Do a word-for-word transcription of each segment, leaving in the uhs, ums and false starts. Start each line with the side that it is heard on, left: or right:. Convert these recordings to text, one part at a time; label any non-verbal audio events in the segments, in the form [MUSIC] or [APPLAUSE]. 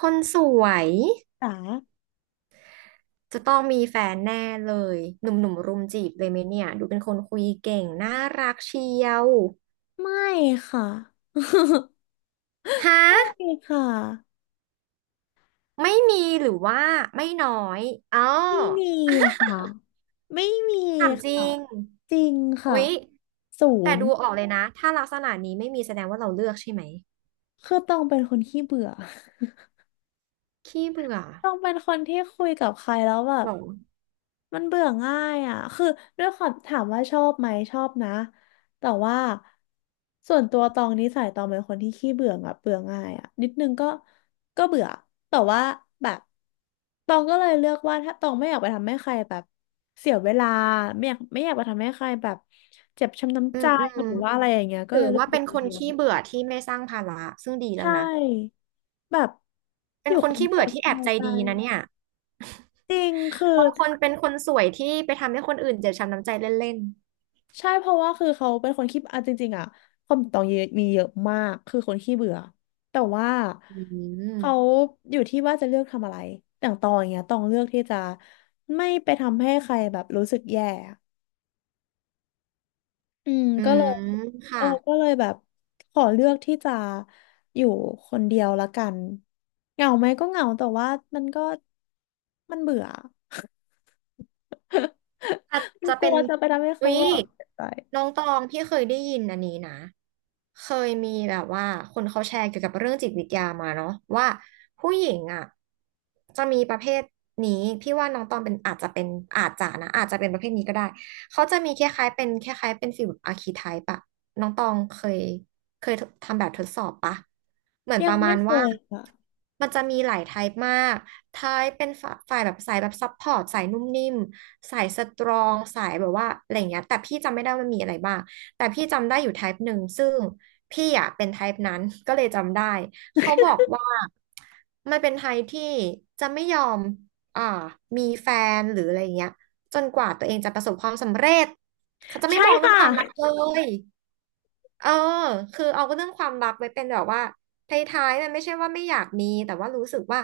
right: คนสวย
left: จ๋า
right: จะต้องมีแฟนแน่เลยหนุ่มๆรุมจีบเลยไหมเนี่ยดูเป็นคนคุยเก่งน่ารักเชียว
left: ไม่ค่ะ [LAUGHS]
right: ฮะ
left: ไม่ค่ะ
right: ไม่มีหรือว่าไม่น้อยอ๋อ
left: ไม่มีค่ะไม่มี
right: ถามจริ
left: ค่ะ
right: ง
left: จริงค่ะ
right: อุ๊ย
left: ศู
right: แต่
left: นย์
right: ดูออกเลยนะถ้าลักษณะนี้ไม่มีแสดงว่าเราเลือกใช่ไหม
left: คือต้องเป็นคนขี้เบื่อ
right: ขี้เบื่อ
left: ต้องเป็นคนที่คุยกับใครแล้วแบ
right: ห
left: บ
right: รอ
left: มันเบื่อง่ายอ่ะคือด้วยความถามว่าชอบไหมชอบนะ แต่ว่าส่วนตัวตองนิสัยตองเป็นคนที่ขี้เบื่ออ่ะเบื่อง่ายอ่ะนิดนึงก็ก็เบื่อ แต่ว่าแบบตองก็เลยเลือกว่าถ้าตองไม่อยากไปทำให้ใครแบบเสียเวลาไม่อยากไม่อยากไปทำให้ใครแบบเจ็บช้ำ
right: อื
left: น้ำใจ
right: มอื
left: ห
right: ม
left: รือว่าอะไรอย่างเงี้ยก็
right: ถื
left: เล
right: อ
left: ยเลือก
right: ว่า
left: อ
right: เป็
left: ยู่
right: น
left: ค
right: ค
left: น
right: น
left: เดียว
right: ขี้เบื่อที่ไม่สร้างภาระซึ่งดีแล้
left: ใช
right: วนะ
left: ่แบบอ
right: เป็น
left: ยู่
right: ค
left: ค
right: น
left: น
right: ขี้
left: เดีย
right: เบื่
left: ว
right: อ
left: ส
right: ที่แอบ
left: บาย
right: ใจ
left: ใจ
right: ดีนะเนี่ย
left: จริงคือ
right: บางคนเป็นคนสวยที่ไปทำให้คนอื่นเจ็บช้ำน้ำใจเล่น
left: ใช่เพราะว่าคือเขาเป็นคนขี้อ่ะจริงๆอ่ะความตองเยอะมีเยอะมากคือคนขี้เบื่อแต่ว่า
right: อื
left: เขา
right: ม
left: อยู่ที่ว่าจะเลือกทำอะไรอย่างตองอย่างเงี้ยตองเลือกที่จะไม่ไปทำให้ใครแบบรู้สึกแย่อืม
right: อื
left: ก็เลย
right: ม
left: เอ
right: ค่ะ
left: อก็เลยแบบขอเลือกที่จะอยู่คนเดียวละกันเหงาไหมก็เหงาแต่ว่ามันก็มันเบื่อ [LAUGHS]
right: อาจ
left: มัน
right: จะ
left: ก
right: เป็
left: ลั
right: น
left: วจะไปทำให้
right: อุ๊
left: เขา
right: ย
left: แบบเสียใจ
right: น้องตองพี่เคยได้ยินอันนี้นะ เคยมีแบบว่าคนเขาแชร์เกี่ยวกับเรื่องจิตวิทยามาเนาะว่าผู้หญิงอ่ะจะมีประเภทนี้พี่ว่าน้องตองเป็นอาจจะเป็นอาจจะนะอาจจะเป็นประเภทนี้ก็ได้เขาจะมีคล้ายๆเป็นคล้ายๆเป็นฟิลอาร์คีไทป์อะน้องตองเคยเคยทำแบบทดสอบปะเหมือนป
left: ยัง
right: ระมา
left: ไม่
right: ณ
left: เค
right: ว่า
left: ยค่ะ
right: มันจะมีหลายไทป์มาก ท้ายเป็นฝ่าฝ่ายแบบสายแบบซัพพอร์ตสายนุ่มนิ่มสายสตรองสายแบบว่าอะไรอย่างเงี้ยแต่พี่จำไม่ได้ว่ามันมีอะไรบ้างแต่พี่จำได้อยู่ t y ป e หนึ่งซึ่งพี่อ่ะเป็นไทป์นั้น [LAUGHS] ก็เลยจำได้เขาบอกว่ามันเป็น t ท p e ที่จะไม่ยอมอ่ามีแฟนหรืออะไรอย่างเงี้ยจนกว่าตัวเองจะประสบความสำเร็จเขาจะไม่
left: ใช่
right: มองเรื่อง
left: ค่ะ
right: ความรักเลย เออคือเอาเรื่องความรักไว้เป็นแบบว่าท้ายๆมันไม่ใช่ว่าไม่อยากมีแต่ว่ารู้สึกว่า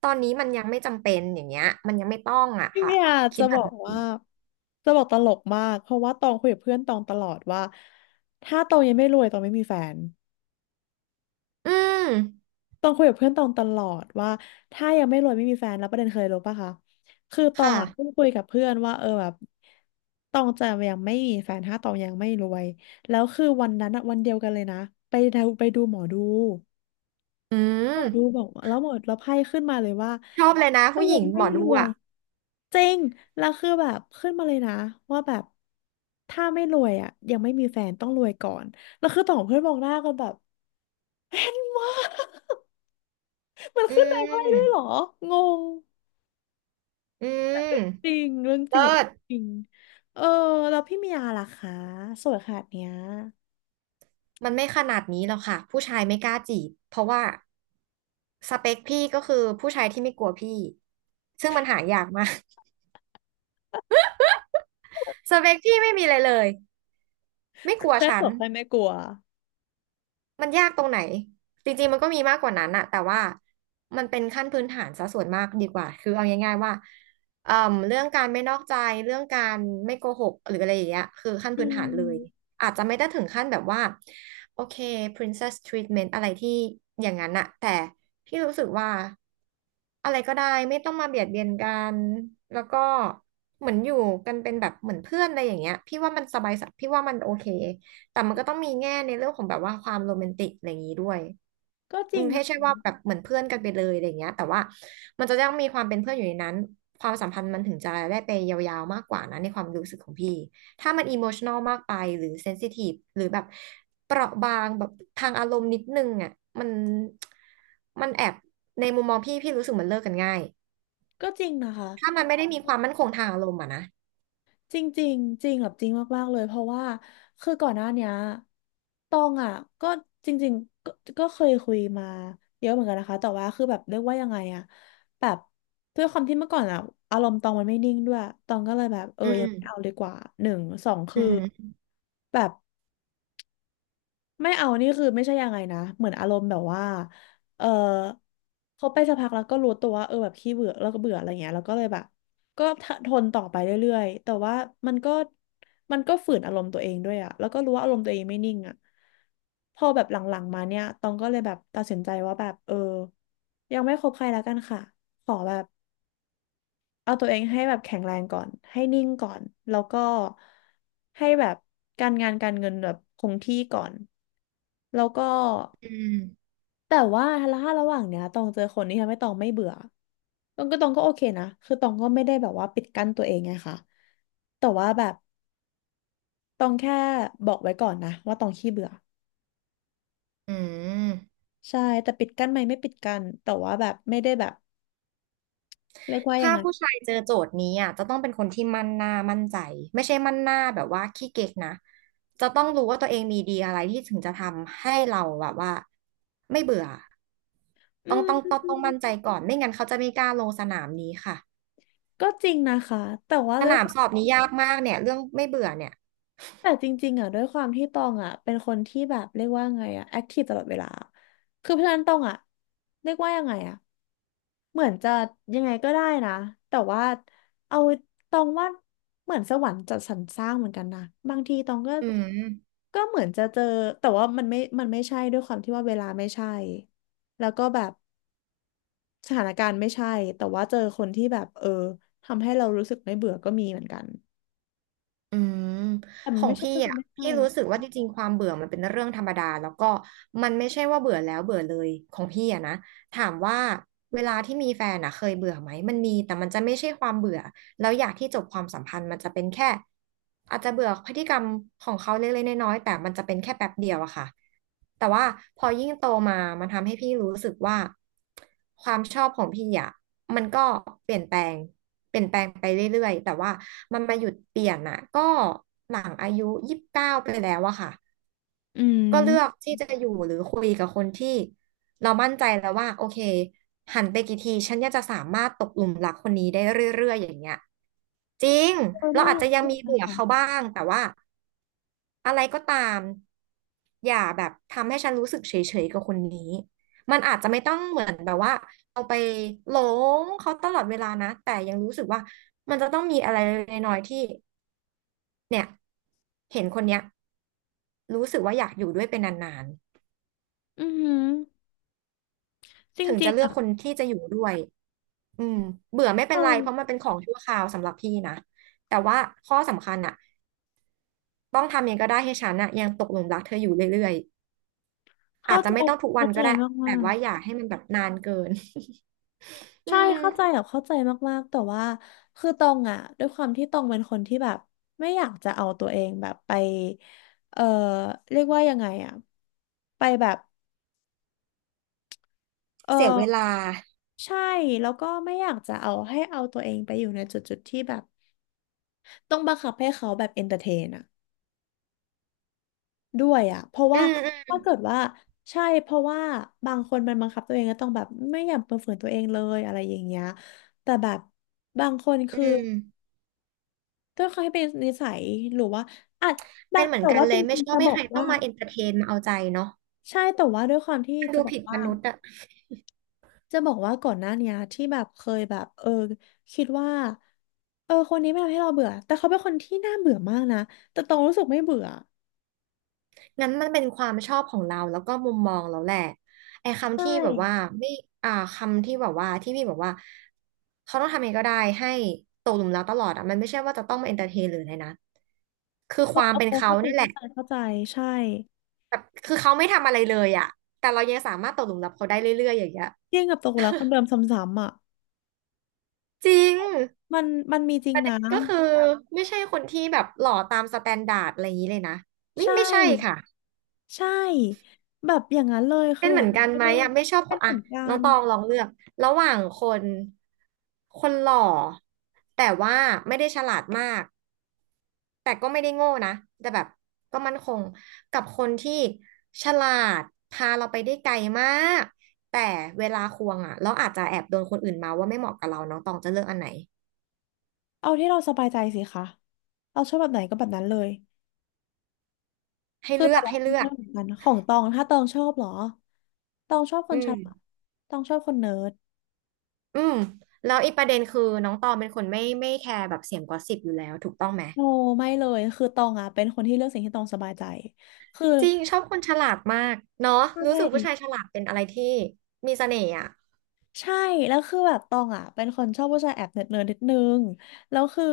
right: ตอนนี้มันยังไม่จำเป็นอย่างเงี้ยมันยังไม่ต้องอ่ะ
left: พี่
right: ค่ะ
left: เมีย
right: คิ
left: จะ
right: ดแบ
left: บอ
right: บ
left: กว่า
right: นี้
left: จะบอกตลกมากเพราะว่าตองคุยกับเพื่อนตองตลอดว่าถ้าตองยังไม่รวยตองไม่มีแฟน
right: อืม
left: ตองคุยกับเพื่อนตองตลอดว่าถ้ายังไม่รวยไม่มีแฟนแล้วประเด็นเคยรู้ปะคะคือตอง
right: ค่ะ
left: อ่ะเพิ่งคุยกับเพื่อนว่าเออแบบตองจะยังไม่มีแฟนถ้าตองยังไม่รวยแล้วคือวันนั้นอะวันเดียวกันเลยนะไปดูไปดูหมอดู
right: อื
left: รู้
right: ม
left: บอกว่าแล้วหมดแล้วไพ่ขึ้นมาเลยว่า
right: ชอบเลยนะ
left: ถ้า
right: ผู้ห
left: ยั
right: ญิ
left: ง
right: งห
left: ไม่
right: มอ
left: ร
right: ดู
left: วย
right: อ่ะ
left: จริงแล้วคือแบบขึ้นมาเลยนะว่าแบบถ้าไม่รวยอ่ะยังไม่มีแฟนต้องรวยก่อนแล้วคือต่องเพื่อนมองหน้ากันแบบแฟนวะ [LAUGHS] มัน
right: อื
left: ขึ้นในไพ่ด้วยเหรอ
right: ม
left: งง
right: อื
left: จริ
right: ม
left: งเรื่องจริงกับ
right: เลิศ
left: จริงเออแล้วพี่เมียาล่ะคะสวยขนาดเนี้ย
right: มันไม่ขนาดนี้หรอกค่ะผู้ชายไม่กล้าจีบเพราะว่าสเปคพี่ก็คือผู้ชายที่ไม่กลัวพี่ซึ่งมันหายากมาก [LAUGHS] สเปคพี่ไม่มีอะไรเลยไม่
left: คื
right: ก
left: อ
right: ลัว
left: แค่
right: ฉั
left: ส
right: น
left: วยใครไม่กลัว
right: มันยากตรงไหนจริงๆมันก็มีมากกว่านั้นอะแต่ว่ามันเป็นขั้นพื้นฐานซะส่วนมากดีกว่าคือเอาง่ายๆว่าเอ่อเรื่องการไม่นอกใจเรื่องการไม่โกหกหรืออะไรอย่างเงี้ยคือขั้น
left: อื
right: พื้นฐานเลย
left: ม
right: อาจจะไม่ได้ถึงขั้นแบบว่าโอเค princess treatment อะไรที่อย่างนั้นอะแต่พี่รู้สึกว่าอะไรก็ได้ไม่ต้องมาเบียดเบียนกันแล้วก็เหมือนอยู่กันเป็นแบบเหมือนเพื่อนอะไรอย่างเงี้ยพี่ว่ามันสบายสพี่ว่ามันโอเค แต่มันก็ต้องมีแง่ในเรื่องของแบบว่าความโรแมนติกอะไรอย่างนี้ด้วย
left: ก็จ
right: อื
left: ริง
right: มให้
left: นะ
right: ใช่ว่าแบบเหมือนเพื่อนกันไปเลยอะไรอย่างเงี้ยแต่ว่ามันจะต้องมีความเป็นเพื่อนอยู่ในนั้นความสัมพันธ์มันถึงจะได้ไปยาวๆมากกว่านะในความรู้สึกของพี่ถ้ามันอิโมชัน a ลมากไปหรือเซนซิทีฟหรือแบบเปราะบางแบบทางอารมณ์นิดนึงอ่ะมันมันแอบในมุมมองพี่พี่รู้สึกมันเลิกกันง่าย
left: ก็จริงนะคะ
right: ถ้ามันไม่ได้มีความมั่นคงทางอารมณ์อ่ะนะ
left: จริงจริงจริงแบบจริงมากๆเลยเพราะว่าคือก่อนหน้าเนี้ยตองอ่ะก็จริงๆก็ก็เคยคุยมาเยอะเหมือนกันนะคะแต่ว่าคือแบบเรียกว่ายังไงอ่ะแบบด้วยความที่เมื่อก่อนอ่ะอารมณ์ตองมันไม่นิ่งด้วยตองก็เลยแบบเออ
right: อื
left: ยัง
right: ม
left: ไม่เอาดีกว่าหนึ่งสองคื
right: อื
left: อ
right: ม
left: แบบ ไม่เอานี่คือไม่ใช่ยังไงนะเหมือนอารมณ์แบบว่าเออเขาไปสักพักแล้วก็รู้ตัวว่าเออแบบขี้เบื่อแล้วก็เบื่ออะไรเงี้ยแล้วก็เลยแบบก็ทนต่อไปเรื่อยๆแต่ว่ามันก็มันก็ฝืนอารมณ์ตัวเองด้วยอะแล้วก็รู้ว่าอารมณ์ตัวเองไม่นิ่งอะพอแบบหลังๆมาเนี่ยตองก็เลยแบบตัดสินใจว่าแบบเออยังไม่คบใครแล้วกันค่ะขอแบบ เอาตัวเองให้แบบแข็งแรงก่อนให้นิ่งก่อนแล้วก็ให้แบบการงานการเงินแบบคงที่ก่อนแล้วก็
right: อืม
left: แต่ว่าถ้าระหว่างเนี้ยตองเจอคนที่ทำให้ตองไม่เบื่อตองก็ตองก็โอเคนะคือตองก็ไม่ได้แบบว่าปิดกั้นตัวเองไงค่ะแต่ว่าแบบตองแค่บอกไว้ก่อนนะว่าตองขี้เบื่อ
right: อืม
left: ใช่แต่ปิดกั้นไหมไม่ปิดกั้นแต่ว่าแบบไม่ได้แบบเรียกว่ายั
right: ถ้า
left: งไง
right: ผู้ชายเจอโจทย์นี้อ่ะจะต้องเป็นคนที่มั่นหน้ามั่นใจไม่ใช่มั่นหน้าแบบว่าขี้เก๊กนะจะต้องรู้ว่าตัวเองมีดีอะไรที่ถึงจะทำให้เราแบบว่าไม่เบื่อ
left: อื
right: ต้องต้อง
left: ม
right: ต้องต้องมั่นใจก่อนไม่งั้นเขาจะไม่กล้าลงสนามนี้ค่ะ
left: ก็จริงนะคะแต่ว่า
right: ส
left: ด้วย
right: นา
left: ค
right: ม
left: วา
right: สอบ
left: ม
right: นี้ยากมากเนี่ยเรื่องไม่เบื่อเนี่ย
left: แต่จริงๆอ่ะด้วยความที่ตองอ่ะเป็นคนที่แบบเรียกว่าไงอ่ะแอคทีฟตลอดเวลาคือเพราะฉะนั้นตองอ่ะเรียกว่ายังไงอ่ะเหมือนจะยังไงก็ได้นะแต่ว่าเอาตองว่าเหมือนสวรรค์จัดสรรสร้างเหมือนกันนะบางทีตองก็
right: อืม
left: ก็เหมือนจะเจอแต่ว่ามันไม่มันไม่ใช่ด้วยความที่ว่าเวลาไม่ใช่แล้วก็แบบสถานการณ์ไม่ใช่แต่ว่าเจอคนที่แบบเออทำให้เรารู้สึกไม่เบื่อก็มีเหมือนกัน
right: อืม
left: แต่
right: ข
left: มัน
right: อง
left: ไม่ใช่
right: พี่
left: ก็คือ
right: อ่ะ
left: ไม่ใช่
right: พี่รู้
left: อ่ะ
right: สึกว่าจริงๆความเบื่อมันเป็นเรื่องธรรมดาแล้วก็มันไม่ใช่ว่าเบื่อแล้วเบื่อเลยของพี่อ่ะนะถามว่าเวลาที่มีแฟนอ่ะเคยเบื่อไหมมันมีแต่มันจะไม่ใช่ความเบื่อ แล้วอยากที่จบความสัมพันธ์มันจะเป็นแค่อาจจะเบื่อพฤติกรรมของเขาเล็กๆน้อยๆแต่มันจะเป็นแค่แป๊บเดียวอะค่ะแต่ว่าพอยิ่งโตมามันทำให้พี่รู้สึกว่าความชอบของพี่อะมันก็เปลี่ยนแปลงเปลี่ยนแปลงไปเรื่อยๆแต่ว่ามันมาหยุดเปลี่ยนอะก็หลังอายุยี่สิบเก้าไปแล้วอะค่ะ
left: อื
right: ก็เลือก
left: ม
right: ที่จะอยู่หรือคุยกับคนที่เรามั่นใจแล้วว่าโอเคหันไปกี่ทีฉันเนี่ยจะสามารถตกหลุมรักคนนี้ได้เรื่อยๆอย่างเงี้ยจริง
left: เออ
right: เรา
left: น่า
right: อาจ
left: รัก
right: จะยัง
left: จัง
right: มี
left: เลย
right: เบื่อเขา
left: ค่ะ
right: บ้างแต่ว่าอะไรก็ตามอย่าแบบทำให้ฉันรู้สึกเฉยๆกับคนนี้มันอาจจะไม่ต้องเหมือนแบบว่าเอาไปหลงเขาตลอดเวลานะแต่ยังรู้สึกว่ามันจะต้องมีอะไรเล็กๆน้อยๆที่เนี่ยเห็นคนเนี้ยรู้สึกว่าอยากอยู่ด้วยเป็นนาน
left: อือหือจ
right: ถึง
left: ริ
right: จะ
left: ง
right: เลื
left: ๆ
right: อกคน
left: อ่ะ
right: ที่จะอยู่ด้วยอืมเบื่อไม่
left: เ
right: เป็นไรเพราะมั
left: ออ
right: นเป็นของชั่วคราวสำหรับพี่นะแต่ว่าข้อสำคัญอะต้องทำยังไงก็ได้ให้ฉันอะยังตกหลุมรักเธออยู่เรื่อยๆอา
left: เข้า
right: จจะ
left: ใจ
right: ไม่ต้องทุกวั
left: เข้า
right: น
left: ใจ
right: ก็ได้
left: มา
right: แต่
left: ก
right: ว่าอย่าให้มันแบบนานเกิน [LAUGHS]
left: ๆ
right: อื
left: ใช่
right: ม
left: เข้าใจแบบเข้าใจมากๆแต่ว่าคือตองอ่ะด้วยความที่ตองเป็นคนที่แบบไม่อยากจะเอาตัวเองแบบไป เออเรียกว่ายังไงอ่ะไปแบบ เอ
right: เสียเวลา
left: อใช่แล้วก็ไม่อยากจะเอาให้เอาตัวเองไปอยู่ในจุดๆที่แบบต้องบังคับให้เขาแบบเอนเตอร์เทนอ่ะ ด้วยอ่ะ เพราะ
right: อื
left: ว่า
right: มอืม
left: ถ้าเกิดว่าใช่เพราะว่าบางคนมันบังคับตัวเองก็ต้องแบบไม่อยากเปิดเผยตัวเองเลยอะไรอย่างเงี้ยแต่แบบบางคน
right: อื
left: คือ
right: ม
left: ด้วยความที่เป็นนิสัยหรือว่าอาจบา
right: เป็
left: ง
right: นเหมือ
left: แต่
right: นกัน
left: ว่า
right: เล
left: จ
right: ยไม่
left: ริง
right: ช
left: ๆ
right: อ
left: จะ
right: บ
left: บ
right: ให้
left: อ
right: ใค
left: ก
right: รต้อ
left: ว่า
right: งมาเอนเตอร์เทนมาเอาใจเนาะ
left: ใช่แต่ว่าด้วยความที่
right: มัน
left: จะ
right: ดู
left: บอก
right: ผิดม
left: ว่า
right: นุษย์อะ
left: จะบอกว่าก่อนหน้าเนี้ยที่แบบเคยแบบเออคิดว่าเออคนนี้ไม่ทำให้เราเบื่อแต่เขาเป็นคนที่น่าเบื่อมากนะแต่ตองรู้สึกไม่เบื่อ
right: งั้นมันเป็นความชอบของเราแล้วก็มุมมองเราแหละไอ้คำ
left: ใช่
right: ที่แบบว่าไม่อ่าคำที่แบบว่าที่พี่บอกว่าเขาต้องทำเองก็ได้ให้ตกหลุมรักตลอดอ่ะมันไม่ใช่ว่าจะต้องมาเอนเตอร์เทนหรืออะไรนะคือ
left: เอ
right: ค
left: อ
right: วาม
left: เออ
right: เป็นเขา
left: เข้าใจ
right: เนี่ยแห
left: เข้า
right: ละ
left: ใจเข้าใจใช่
right: แบบคือเขาไม่ทำอะไรเลยอ่ะแต่เรายังสามารถตกหลุมรักเขาได้เรื่อยๆอย่างเงี้ย
left: เที่ยงกับตกหลุมรักคนเดิมซ้ำๆอ่ะ
right: จริง
left: มันมันมีจริ
right: ป
left: ง
right: ระเด็
left: นะ
right: นก็คือไม่ใช่คนที่แบบหล่อตามสแตนดาร์ดอะไรอย่างนี้เลยนะไม่
left: ใช่
right: ไม่ใช่ค่ะ
left: ใช่แบบอย่างนั้นเลยคื
right: เป็
left: อ
right: นเห
left: แบ
right: มือ
left: บ
right: น
left: มัน
right: กัน
left: ไม่
right: ไหม
left: ได้
right: อ่ะไม่ชอบค
left: เป็น
right: น
left: เห
right: อ่ะ
left: มือนกั
right: น้อง
left: น
right: ตองลองเลือกระหว่างคนคนหล่อแต่ว่าไม่ได้ฉลาดมากแต่ก็ไม่ได้โง่นะแต่แบบก็มั่นคงกับคนที่ฉลาดพาเราไปได้ไกลมากแต่เวลาควงอ่ะเราอาจจะแอบโดนคนอื่นมาว่าไม่เหมาะกับเราน้องตองจะเลือกอันไหน
left: เอาที่เราสบายใจสิคะเราชอบแบบไหนก็แบบนั้นเลย
right: ให้
left: คือ
right: เลื
left: แต่
right: อก
left: ละ
right: ให้
left: คน
right: เลื
left: ช
right: อ
left: อ
right: ก
left: เหมือนกันของตองถ้าตองชอบเหรอตองชอบค
right: อื
left: นฉลาด
right: ม
left: ตองชอบคนเนิร์ด
right: อืมแล้วอีกประเด็นคือน้องตองเป็นคนไม่ไม่แคร์แบบเสียงกอสซิปอยู่แล้วถูกต้องไหม
left: โนไม่เลยคือตองอ่ะเป็นคนที่เลือกสิ่งที่ตองสบายใจคือ
right: จริงชอบคนฉลาดมากเนาะ
left: ใช
right: รู้สึกผู้ชาย
left: ่
right: ฉลาดเป็นอะไรที่มีเสน่ห์อ่ะ
left: ใช่แล้วคือแบบตองอ่ะเป็นคนชอบผู้ชายแอบเนิร์ดเนิร์ดนิดนึงแล้วคือ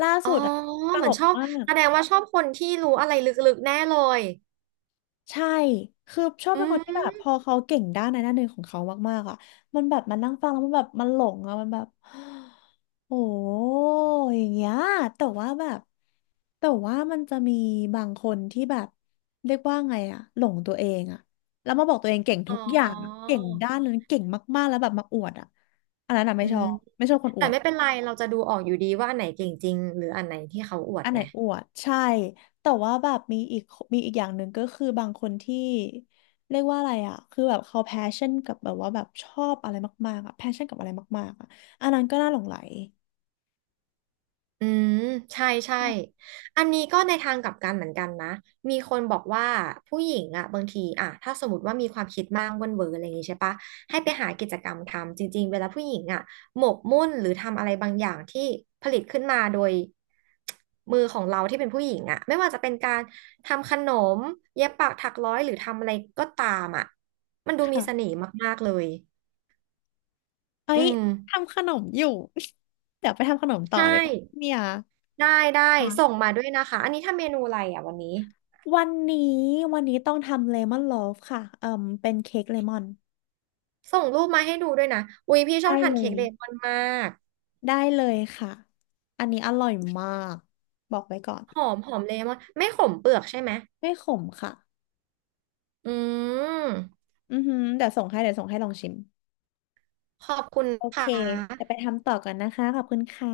left: ล่า
right: อ๋
left: สุ
right: อ
left: ดอ่ะต
right: เหมื
left: ล
right: อน
left: ก
right: ชอบ
left: มาก
right: แสดงว่าชอบคนที่รู้อะไรลึกๆแน่เลย
left: ใช่คือชอบ
right: อื
left: เป็นคนที่แบบพ
right: ม
left: อเขาเก่งด้านในด้านหนึ่งของเขามากๆอ่ะมันแบบมันนั่งฟังแล้วมันแบบมันหลงอ่ะมันแบบ [GASPS] โอ้อย่างเงี้ยแต่ว่าแบบแต่ว่ามันจะมีบางคนที่แบบเรียกว่าไงอ่ะหลงตัวเองอ่ะแล้วมาบอกตัวเองเก่ง
right: อ๋อ
left: ทุกอย่างอะเก่งด้านนั้นเก่งมากๆแล้วแบบมาอวดอ่ะอันนั้นอ่ะไม่
right: อื
left: ชอ
right: ม
left: บไม่ชอบคนอ
right: แต่
left: วด
right: ไม่เป็นไรเราจะดูออกอยู่ดีว่าอันไหนเก่งจริงหรืออันไหนที่เขาอวด
left: อันไหน
right: ไง
left: อวดใช่แต่ว่าแบบมีอีกมีอีกอย่างหนึ่งก็คือบางคนที่เรียกว่าอะไรอ่ะคือแบบเขาแพชชั่นกับแบบว่าแบบชอบอะไรมากๆอ่ะแพชชั่นกับอะไรมากๆอ่ะอันนั้นก็น่าหลงใหล
right: อืมใช่ใช่
left: อืม
right: อันนี้ก็ในทางกลับกันเหมือนกันนะมีคนบอกว่าผู้หญิงอ่ะบางทีอ่ะถ้าสมมติว่ามีความคิดมากเว่นเวออะไรอย่างงี้ใช่ปะให้ไปหากิจกรรมทำจริงๆเวลาผู้หญิงอ่ะหมกมุ่นหรือทำอะไรบางอย่างที่ผลิตขึ้นมาโดยมือของเราที่เป็นผู้หญิงอ่ะไม่ว่าจะเป็นการทำขนมเย็บปักถักร้อยหรือทำอะไรก็ตามอ่ะมันดูมีเสน่
left: ค่ะ
right: ห์มากๆเลย
left: เอ้
right: อื
left: ย
right: ม
left: ทำขนมอยู่ [LAUGHS] เดี๋ยวไปทำขนมต่อ
right: ใช่
left: เลยก่อนเนี่ย
right: ได้ได้ส่ง
left: ค่ะ
right: มาด้วยนะคะอันนี้ทำเมนูอะไรอ่ะวันนี้
left: วันนี้วันนี้ต้องทำเลมอนโลฟค่ะเอ่มเป็นเค้กเลมอน
right: ส่งรูปมาให้ดูด้วยนะอุ้ยพี่ชอ
left: ได้
right: บทาน
left: เล
right: เค้ก
left: ย
right: เลมอนมาก
left: ได้เลยค่ะอันนี้อร่อยมากบอกไว้ก่อน
right: หอมหอมเลมอนไม่ขมเปลือกใช่ไหม
left: ไม่ขมค่ะ
right: อืม
left: อือหือเดี๋ยวส่งให้เดี๋ยวส่งให้ลองชิม
right: ขอบคุณ
left: โอเค
right: ค่ะ
left: เดี๋ยวไปทำต่อก่อนนะคะขอบคุณค่ะ